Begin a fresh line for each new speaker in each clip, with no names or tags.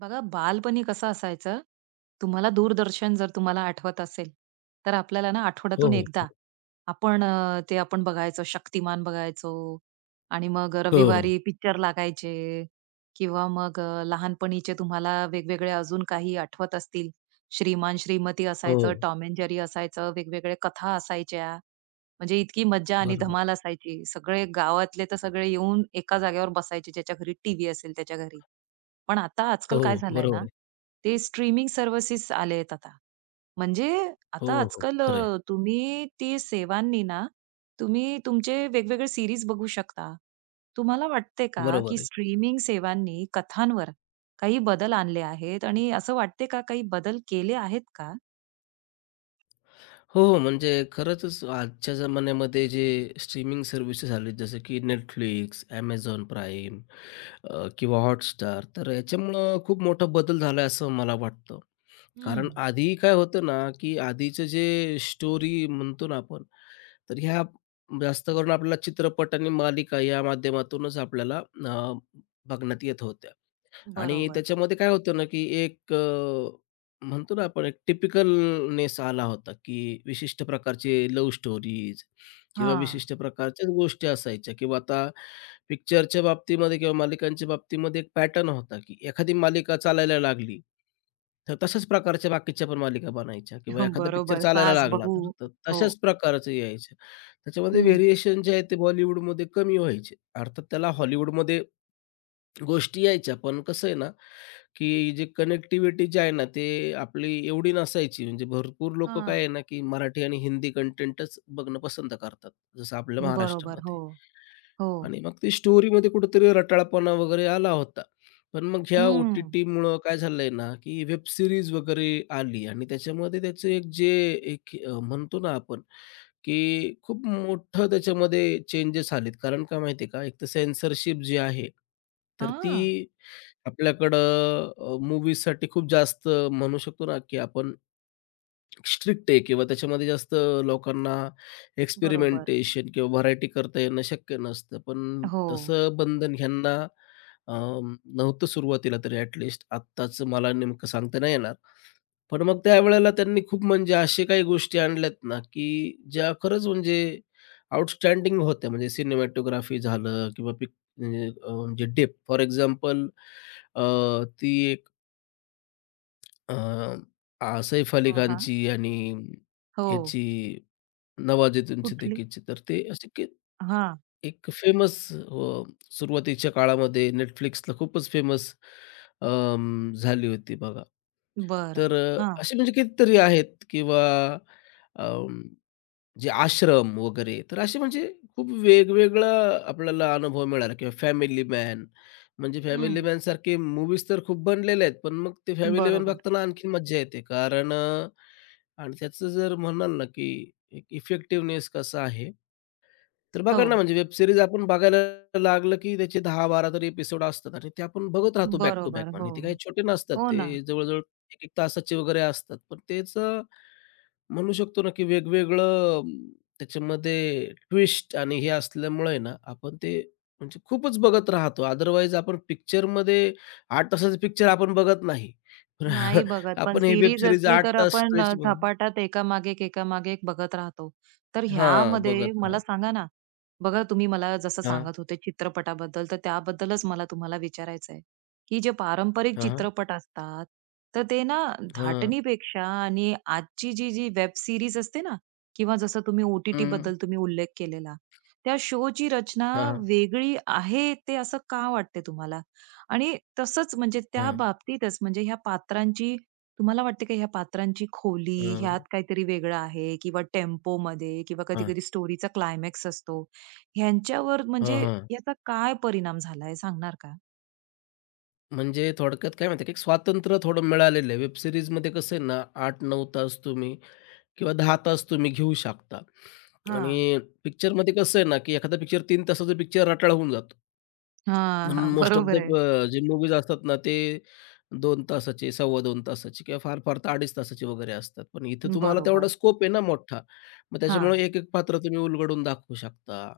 बघा, बालपणी कसं असायचं, तुम्हाला दूरदर्शन जर तुम्हाला आठवत असेल, तर आपल्याला ना
हो,
आठवड्यातून
हो.
एकदा आपण अ, ते आपण बघायचो, शक्तिमान बघायचो आणि मग
हो, हो.
रविवारी पिक्चर लागायचे किंवा मग लहानपणीचे तुम्हाला वेगवेगळे अजून काही आठवत असतील, श्रीमान श्रीमती
हो.
असायचं, टॉम एंड जेरी असायचं, वेगवेगळ्या कथा असायच्या. म्हणजे इतकी मज्जा आणि
बरोबर आहे.
धमाल असायची. सगळे गावातले तर सगळे येऊन एका जागेवर बसायचे, ज्याच्या घरी टीव्ही असेल त्याच्या घरी. पण आता
हो,
आजकाल काय
हो.
झालंय
बरोबर
ना,
आहे.
ते स्ट्रीमिंग सर्व्हिसेस आलेत आता. म्हणजे
हो,
आता
हो.
आजकाल
खरं आहे.
तुम्ही ती सेवांनी ना, तुम्ही तुमचे वेगवेगळे सीरीज बघू शकता. तुम्हाला वाटते का, की
बरोबर आहे.
स्ट्रीमिंग सेवांनी कथांवर काही बदल आणले आहेत आणि असं वाटते का, काही बदल केले आहेत का?
हो, हो. म्हणजे खरंचच आजच्या जमान्यामध्ये जे स्ट्रीमिंग सर्व्हिसेस आलेत जसं की Netflix, Amazon Prime किंवा Hotstar तर याच्यामुळं खूप मोठा बदल झाला आहे असं मला वाटतं.
हं.
कारण आधी काय होतं ना, की आधीचं जे स्टोरी म्हणतो ना आपण, तर ह्या जास्त करून आपल्याला चित्रपट आणि मालिका या माध्यमातूनच आपल्याला बघण्यात येत होत्या. आणि
बरोबर.
त्याच्यामध्ये काय होतं ना, की एक म्हणतो ना आपण एक टिपिकलनेस आला होता, की विशिष्ट प्रकारचे लव्ह स्टोरीज किंवा
हां.
विशिष्ट प्रकारच्याच गोष्टी असायच्या किंवा आता पिक्चरच्या बाबतीमध्ये किंवा मालिकांच्या बाबतीमध्ये एक पॅटर्न होता, की एखादी मालिका चालायला लागली, तर तशाच प्रकारच्या बाकीच्या पण मालिका बनायच्या किंवा एखादा पिक्चर
बरोबर.
चालायला लागला,
सास-बहू.
तर तर
हो.
तशाच प्रकारचं यायचं. त्याच्यामध्ये
हं.
व्हेरिएशन जे आहे ते बॉलिवूडमध्ये कमी व्हायचे. अर्थात त्याला हॉलिवूडमध्ये गोष्टी यायच्या, पण कसं आहे ना की जे कनेक्टिव्हिटी जी आहे ना, ते आपली एवढी नसायची. म्हणजे भरपूर लोकं काय
हां.
आहे ना, की मराठी आणि हिंदी कंटेंटच बघणं पसंत करतात, जसं आपल्या
बरोबर.
महाराष्ट्रामध्ये.
हो. हो.
आणि मग ते स्टोरीमध्ये कुठेतरी रटाळपणा वगैरे आला होता. पण मग ह्या
हं.
ओ-टी-टीमुळं काय झालंय ना, की वेब सीरीज वगैरे आली आणि त्याच्यामध्ये त्याचं एक जे एक म्हणतो ना आपण, की खूप मोठं त्याच्यामध्ये चेंजेस आलेत. कारण का माहिती आहे का, एक तर सेन्सरशिप जी आहे, तर
हां.
ती आपल्याकडं मूव्हीजसाठी खूप जास्त म्हणू शकतो ना, की आपण स्ट्रिक्ट आहे किंवा त्याच्यामध्ये जास्त लोकांना
बरोबर.
एक्सपेरिमेंटेशन किंवा व्हरायटी करता येणं शक्य नसतं. पण
हो.
तसं बंधन ह्यांना अ, नव्हतं सुरुवातीला तरी ॲटलीस्ट. आत्ताच मला नेमकं सांगता नाही येणार. पण मग त्यावेळेला त्यांनी खूप म्हणजे अशा काही गोष्टी आणल्यात ना, की ज्या खरंच म्हणजे आउटस्टँडिंग होत्या. म्हणजे सिनेमॅटोग्राफी झालं किंवा पिक म्हणजे म्हणजे फॉर एक्झाम्पल ती एक अ, सैफ अली
हा,
खानची आणि
हो.
ह्याची नवाजुद्दीन
कुठली?
सिद्दीकीची. तर ते असे की
हा,
एक फेमस सुरुवातीच्या काळामध्ये Netflixला खूपच फेमस झाली होती बघा.
बर,
तर
हा,
असे म्हणजे कितीतरी आहेत किंवा जे आश्रम वगैरे, तर असे म्हणजे खूप वेगवेगळा आपल्याला अनुभव मिळाला किंवा फॅमिली मॅन, म्हणजे फॅमिली
हं.
मॅनसारखे मूव्हीज तर खूप बनलेल्या आहेत, पण मग ते फॅमिली मॅन
बरोबर.
बघताना आणखीन मज्जा येते. कारण आणि त्याचं जर म्हणाल ना, की एक इफेक्टिव्हनेस कसा आहे, तर
हो.
बघा ना, म्हणजे वेब सीरीज आपण बघायला लागलं, की त्याचे 10-12 तरी एपिसोड असतात आणि ते आपण बघत राहतो बॅक टू
बरोबर.
बॅक
हो.
आणि ते काही छोटे नसतात.
हो ना.
ते जवळ-जवळ 1-1 तासाचे वगैरे असतात. पण तेच म्हणू शकतो ना, की वेगवेगळं अं, त्याच्यामध्ये ट्विस्ट आणि हे असल्यामुळे ना, आपण ते म्हणजे खूपच बघत राहतो. अदरवाईज आपण पिक्चरमध्ये 8 तासाचा पिक्चर आपण बघत नाही. पण
नाही बघत. पण
आपण हे वेब
सीरीज
सीरीज
असली
8
तर
तास
आपण
स्ट्रेच म्हणून
झपाट्यात एकामागे एक, एकामागे एक बघत राहतो. तर ह्यामध्ये
बघत
मला
राहतो.
सांगा ना, बघा तुम्ही मला जसं
हां,
सांगत होते चित्रपटाबद्दल, तर त्याबद्दलच मला तुम्हाला विचारायचं आहे, की जे पारंपरिक
हां, हां,
चित्रपट असतात, तर ते ना
हं,
धाटणीपेक्षा आणि आजची जी वेब सीरीज असते ना किंवा जसं तुम्ही ओ टी तुम्ही उल्लेख केलेला, त्या शोची रचना
हां,
वेगळी आहे, ते असं का वाटते तुम्हाला? आणि तसंच म्हणजे त्या
हां,
बाबतीतच म्हणजे ह्या पात्रांची तुम्हाला वाटते का ह्या पात्रांची खोली
हां,
ह्यात काहीतरी वेगळं आहे किंवा टेम्पो मध्ये किंवा
हां,
कधी-कधी स्टोरीचा क्लायमॅक्स असतो. ह्यांच्यावर
हां,
म्हणजे
हां.
याचा काय परिणाम झालाय सांगणार का?
म्हणजे थोडक्यात काय माहिती आहे, की स्वातंत्र्य थोडं मिळालेलं आहे. वेब सीरीजमध्ये कसं आहे ना, 8-9 तास तुम्ही किंवा 10 तास तुम्ही घेऊ शकता.
हां.
आणि पिक्चरमध्ये कसं आहे ना, की एखादा पिक्चर 3 तासाचा पिक्चर रटाळ होऊन जातो. म्हणून
हां,
मोस्ट ऑफ द
बरोबर आहे.
जे मूव्हीज असतात ना, ते 2 तासाचे, सव्वा 2 तासाचे किंवा फार-फार तर 2.5 तासाचे वगैरे असतात. पण इथे तुम्हाला तेवढा
बरोबर.
स्कोप आहे ना मोठा. मग त्याच्यामुळे
हां.
एक-एक पात्र तुम्ही उलगडून दाखवू शकता.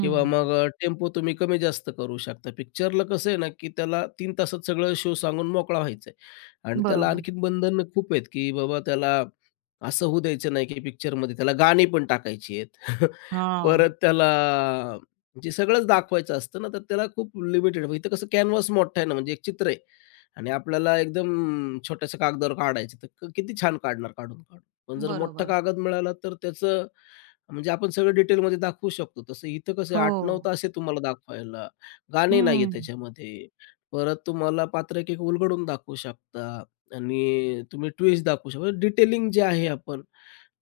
किंवा मग टेम्पो तुम्ही कमी जास्त करू शकता. पिक्चरला कसं आहे ना, की त्याला तीन तासात सगळं शो सांगून मोकळा व्हायचा आहे आणि त्याला
बरोबर.
आणखीन बंधनं खूप आहेत, की बाबा त्याला असं होऊ द्यायचं नाही, की पिक्चरमध्ये त्याला गाणी पण टाकायची आहेत.
हां.
परत त्याला म्हणजे सगळंच दाखवायचं असतं ना, तर त्याला खूप लिमिटेड इथं कसं कॅनव्हास मोठा आहे ना, म्हणजे एक चित्र आहे आणि आपल्याला एकदम छोट्याशा कागदावर काढायचं, तर किती छान काढणार काढून-काढून. पण जर मोठा
बरोबर.
कागद मिळाला, तर त्याचं म्हणजे आपण सगळं डिटेलमध्ये दाखवू शकतो. तसं इथं कसं
हो.
8-9 तास आहे तुम्हाला दाखवायला. गाणे नाहीये
हं.
त्याच्यामध्ये. परत तुम्हाला पात्र एक-एक उलगडून दाखवू शकता आणि तुम्ही ट्विस्ट दाखवू शकता. डिटेलिंग जे आहे आपण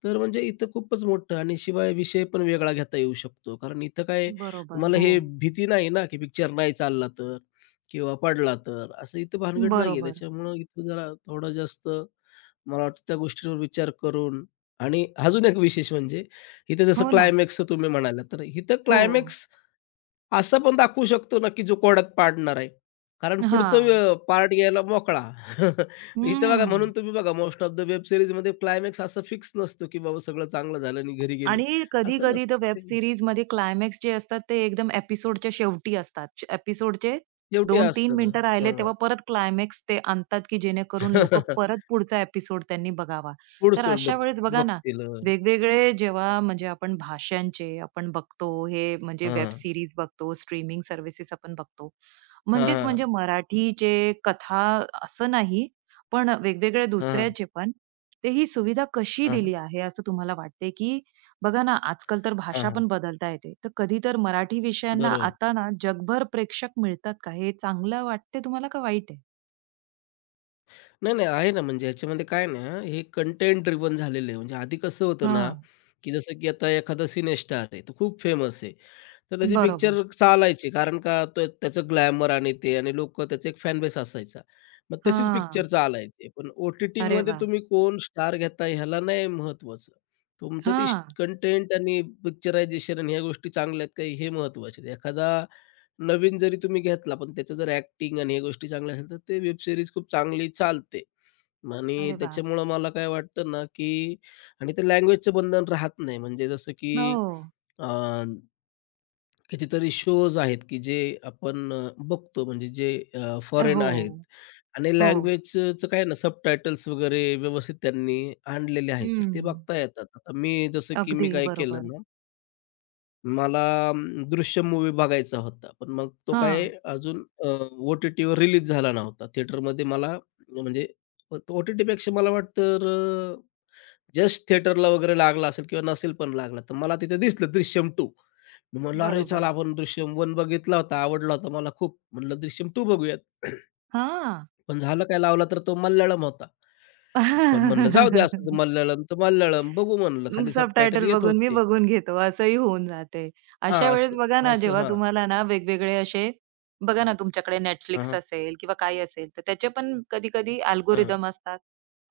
तर म्हणजे इथं खूपच मोठं आणि शिवाय विषय पण वेगळा घेता येऊ शकतो. कारण इथं काय
बरोबर.
तुम्हाला
हो.
हे भीती नाही ना, की पिक्चर नाही चालला तर किंवा पडला तर. असं इथं भानगड नाहीये.
बरोबर.
त्याच्यामुळं इथं जरा थोडं जास्त मला वाटतं त्या गोष्टींवर विचार करून आणि अजून एक विशेष म्हणजे इथे जसं
हो ना.
क्लायमॅक्सचं तुम्ही म्हणालात, तर इथं
हो.
क्लायमॅक्स असं पण दाखवू शकतो ना, की जो कोड्यात पाडणार आहे. कारण पुढचं
हां.
पार्ट यायला मोकळा. इथं बघा
हं.
म्हणून तुम्ही बघा मोस्ट ऑफ द वेब सीरीजमध्ये क्लायमॅक्स असं फिक्स नसतो, की बाबा सगळं चांगलं झालं आणि घरी गेले.
आणि
असं
कधी-कधी तर
नसतं
वेब
ते.
सीरीजमध्ये क्लायमॅक्स जे असतात ते एकदम एपिसोडच्या शेवटी असतात. एपिसोडचे
शेवटी
2-3
असतात.
मिनिटं राहिले
हां.
तेव्हा परत क्लायमॅक्स ते आणतात, की जेणेकरून लोकं
पुढसूळ
परत पुढचा एपिसोड त्यांनी बघावा. तर
बघ
अशा वेळेस बघा ना,
बघतील. हां.
वेगवेगळे जेव्हा म्हणजे आपण भाषांचे आपण बघतो, हे म्हणजे वेब
हां.
सीरीज बघतो, स्ट्रीमिंग सर्व्हिसेस आपण बघतो.
हां,
म्हणजेच
हां.
म्हणजे मराठीचे कथा असं नाही, पण वेगवेगळ्या
हां,
दुसऱ्याचे पण, तर ही सुविधा कशी
हां.
दिली आहे असं तुम्हाला वाटते, की बघा ना, आजकाल तर भाषा
हां,
पण बदलता येते. तर कधी तर मराठी विषयांना
बरोबर.
आता ना जगभर प्रेक्षक मिळतात का? हे चांगलं वाटते तुम्हाला का वाईट आहे?
नाही, नाही. आहे ना, म्हणजे ह्याच्यामध्ये काय ना, हे कंटेंट ड्रिवन झालेलं आहे. म्हणजे आधी कसं होतं ना,
हां,
की जसं की आता एखादा सिनेस्टार आहे, तो खूप फेमस आहे. तर त्याचे
बरोबर.
पिक्चर चालायचे कारण का तो त्याचं ग्लॅमर आणि ते आणि लोकं त्याचा एक फॅन बेस असायचा. मग तशीच पिक्चर
हां.
चालायचे. पण
अरे
ओ-टी-टीमध्ये
वाह!
तुम्ही कोण स्टार घेताय ह्याला नाही महत्त्वाचं. तुमचं ते
हां.
कंटेंट आणि पिक्चरायझेशन आणि ह्या गोष्टी चांगल्या आहेत का हे महत्त्वाचे. एखादा नवीन जरी तुम्ही घेतला, पण त्याचं जर ॲक्टिंग आणि ह्या गोष्टी चांगल्या असेल, तर ते वेब सीरीज खूप चांगली चालते. आणि
अरे वाह!
त्याच्यामुळं मला काय वाटतं ना, की आणि ते लँग्वेजचं बंधन राहत नाही. म्हणजे जसं की
हो.
अ, कितीतरी शोज आहेत, की जे आपण बघतो म्हणजे जे फॉरेन
हो,
आहेत आणि
हो.
लँग्वेजचं काय ना, सबटायटल्स वगैरे व्यवस्थित त्यांनी आणलेले आहेत, तर ते
हं.
बघता येतात. आता मी जसं की
अगदी
काय केलं
बरोबर.
ना मला दृश्यम मूव्ही बघायचा होता. पण मग तो काय
हां.
अजून ओ-टी-टीवर रिलीज झाला नव्हता. थिएटरमध्ये मला म्हणजे ओ-टी-टीपेक्षा मला वाटतं तर अ, जस्ट थिएटरला वगैरे लागला असेल किंवा नसेल पण लागला. तर मला तिथे दिसलं दृश्यम 2. मी म्हणलं, "अरे चला
बरोबर.
आपण दृश्यम 1 बघितला होता, आवडला होता मला खूप." म्हणलं दृश्यम 2 बघूयात.
हां.
पण झालं काय लावला तर तो मल्याळम होता. पण म्हणलं जाऊ दे असं तर मल्याळम तर मल्याळम बघू म्हणलं. खाली सबटायटल
सबटायटल
येत
बघून मी
होते.
बघून घेतो असंही होऊन जाते. अशा
हां, असं,
वेळेस बघा ना,
असं.
जेव्हा
हां.
तुम्हाला ना वेगवेगळे असे बघा ना, हं. तुमच्याकडे
हां,
Netflix
हां.
असेल किंवा काही असेल, तर त्याचे पण कधी-कधी अल्गोरिदम असतात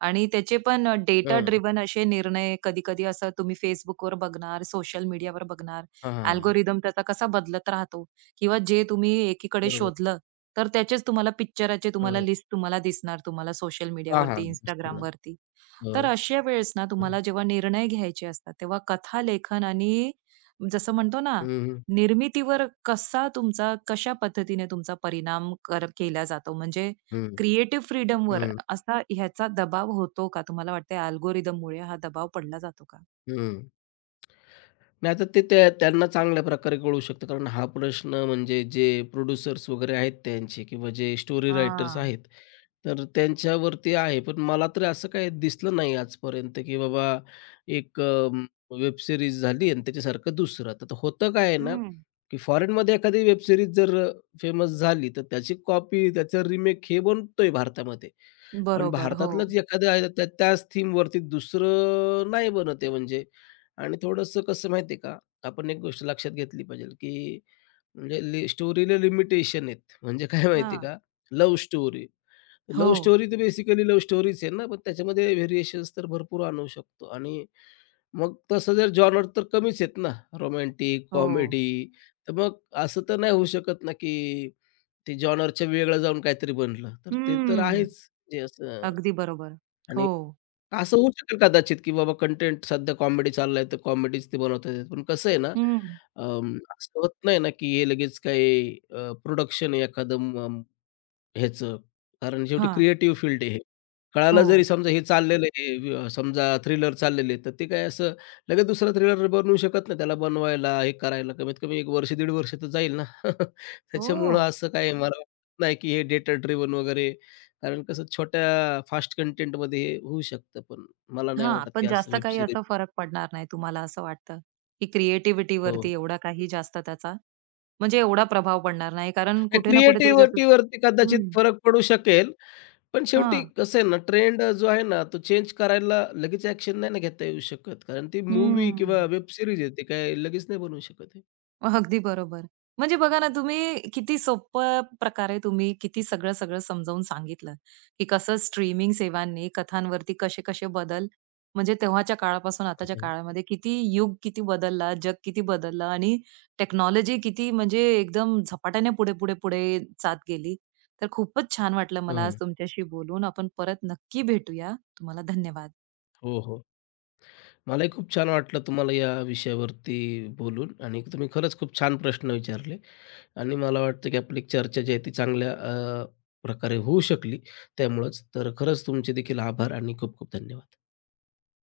आणि त्याचे पण डेटा
हं.
ड्रिव्हन असे निर्णय कधी-कधी असं तुम्ही Facebookवर बघणार, सोशल मीडियावर बघणार,
हां, हां.
अल्गोरिदम त्याचा कसा बदलत राहतो किंवा जे तुम्ही एकीकडे
बरोबर.
शोधलं, तर त्याचेच तुम्हाला पिक्चराचे तुम्हाला
हं.
लिस्ट तुम्हाला दिसणार तुम्हाला सोशल
हां, हां.
मीडियावरती,
असतं ना.
Instagramवरती.
हो.
तर अशा वेळेस ना
हं.
तुम्हाला जेव्हा निर्णय घ्यायचे असतात, तेव्हा कथा लेखन आणि जसं म्हणतो ना,
हं, हं.
निर्मितीवर कसा तुमचा कशा पद्धतीने तुमचा परिणाम केला जातो? म्हणजे
हं,
क्रिएटिव्ह फ्रीडमवर
हं,
असा ह्याचा दबाव होतो का? तुम्हाला वाटतंय अल्गोरिथममुळे हा दबाव पडला जातो का?
हं. नाही तर ते त्या त्यांना चांगल्या प्रकारे कळू शकतं. कारण हा प्रश्न म्हणजे जे प्रोड्युसर्स वगैरे आहेत त्यांचे किंवा जे स्टोरी रायटर्स
हां.
आहेत, तर त्यांच्यावरती आहे. पण मला तरी असं काही दिसलं नाही आजपर्यंत, की बाबा एक वेब सीरीज झाली आणि त्याच्यासारखं दुसरं. तर ते होतं काय आहे ना,
हं.
की फॉरेनमध्ये एखादी वेब सीरीज जर फेमस झाली, तर त्याची कॉपी, त्याचं रिमेक हे बनतोय भारतामध्ये. पण
बरोबर. हो.
भारतातलंच एखादं आहे त्या त्याच थीमवरती दुसरं नाही बनत आहे म्हणजे आणि थोडंसं कसं माहिती का, आपण एक गोष्ट लक्षात घेतली पाहिजे, की म्हणजे स्टोरीला लिमिटेशन आहेत. म्हणजे काय माहिती
हां.
का, लव्ह स्टोरी.
हो,
लव्ह स्टोरी तर बेसिकली लव्ह स्टोरीच आहे ना, पण त्याच्यामध्ये व्हेरिएशन्स तर भरपूर आणू शकतो आणि मग तसं जर जॉनर तर कमीच आहेत ना, रोमॅन्टिक,
हो.
कॉमेडी. तर मग असं तर नाही होऊ शकत ना, की ते जॉनरच्या वेगळं जाऊन काहीतरी बनलं. तर ते तर
हं.
आहेच. जे असं
अगदी बरोबर.
आणि
हो.
असं होऊ शकेल कदाचित, की बाबा कंटेंट सध्या कॉमेडी चाललाय, तर कॉमेडीच ते बनवत आहेत. पण कसं आहे ना,
हं.
असं होत नाही ना, की हे लगेच काही प्रोडक्शन आहे एखादं ह्याचं, कारण शेवटी
हां.
क्रिएटिव्ह फील्ड आहे हे. कळालं
हो.
जरी समजा हे चाललेलं आहे, समजा थ्रिलर चाललेले आहेत, तर ते काय असं लगेच दुसरा थ्रिलर बनवू शकत नाही. त्याला बनवायला, हे करायला कमीत कमी एक वर्ष, दीड वर्ष तर जाईल ना. त्याच्यामुळं
हो.
असं काय मला वाटत नाही, की हे डेटा ड्रिव्हन वगैरे कारण कसं छोट्या फास्ट कंटेंटमध्ये हे होऊ शकतं, पण मला नाही
हां,
वाटत, की
पण
असं
जास्त
वेब
काही
सीरीज
असा फरक पडणार नाही तुम्हाला असं वाटतं, की
हो.
क्रिएटिव्हिटीवरती एवढा काही जास्त त्याचा म्हणजे एवढा प्रभाव पडणार नाही. कारण
नाही
कुठे ना कुठेतरी जसं
क्रिएटिव्हिटीवरती
हं,
कदाचित फरक पडू शकेल, पण शेवटी
हां.
कसं आहे ना, ट्रेंड जो आहे ना, तो चेंज करायला लगेच ॲक्शन नाही ना घेता येऊ शकत. कारण ती मूव्ही
हं.
किंवा वेब सीरीज आहे, ती काय लगेच नाही बनवू शकत आहे.
अगदी बरोबर. म्हणजे बघा ना, तुम्ही किती सोप्या प्रकारे तुम्ही किती सगळं-सगळं समजावून सांगितलं, की कसं स्ट्रीमिंग सेवांनी कथांवरती कसे-कसे बदल म्हणजे तेव्हाच्या काळापासून आताच्या काळामध्ये किती युग किती बदलला, जग किती बदललं आणि टेक्नॉलॉजी किती म्हणजे एकदम झपाट्याने पुढे-पुढे-पुढे जात गेली. तर खूपच छान वाटलं
हं,
मला आज
हं.
तुमच्याशी बोलून. आपण परत नक्की भेटूया. तुम्हाला धन्यवाद.
हो, हो. मलाही खूप छान वाटलं तुम्हाला या विषयावरती बोलून आणि तुम्ही खरंच खूप छान प्रश्न विचारले आणि मला वाटतं की आपली चर्चा जी आहे ती चांगल्या प्रकारे होऊ शकली त्यामुळंच. तर खरंच तुमचे देखील आभार आणि खूप खूप धन्यवाद.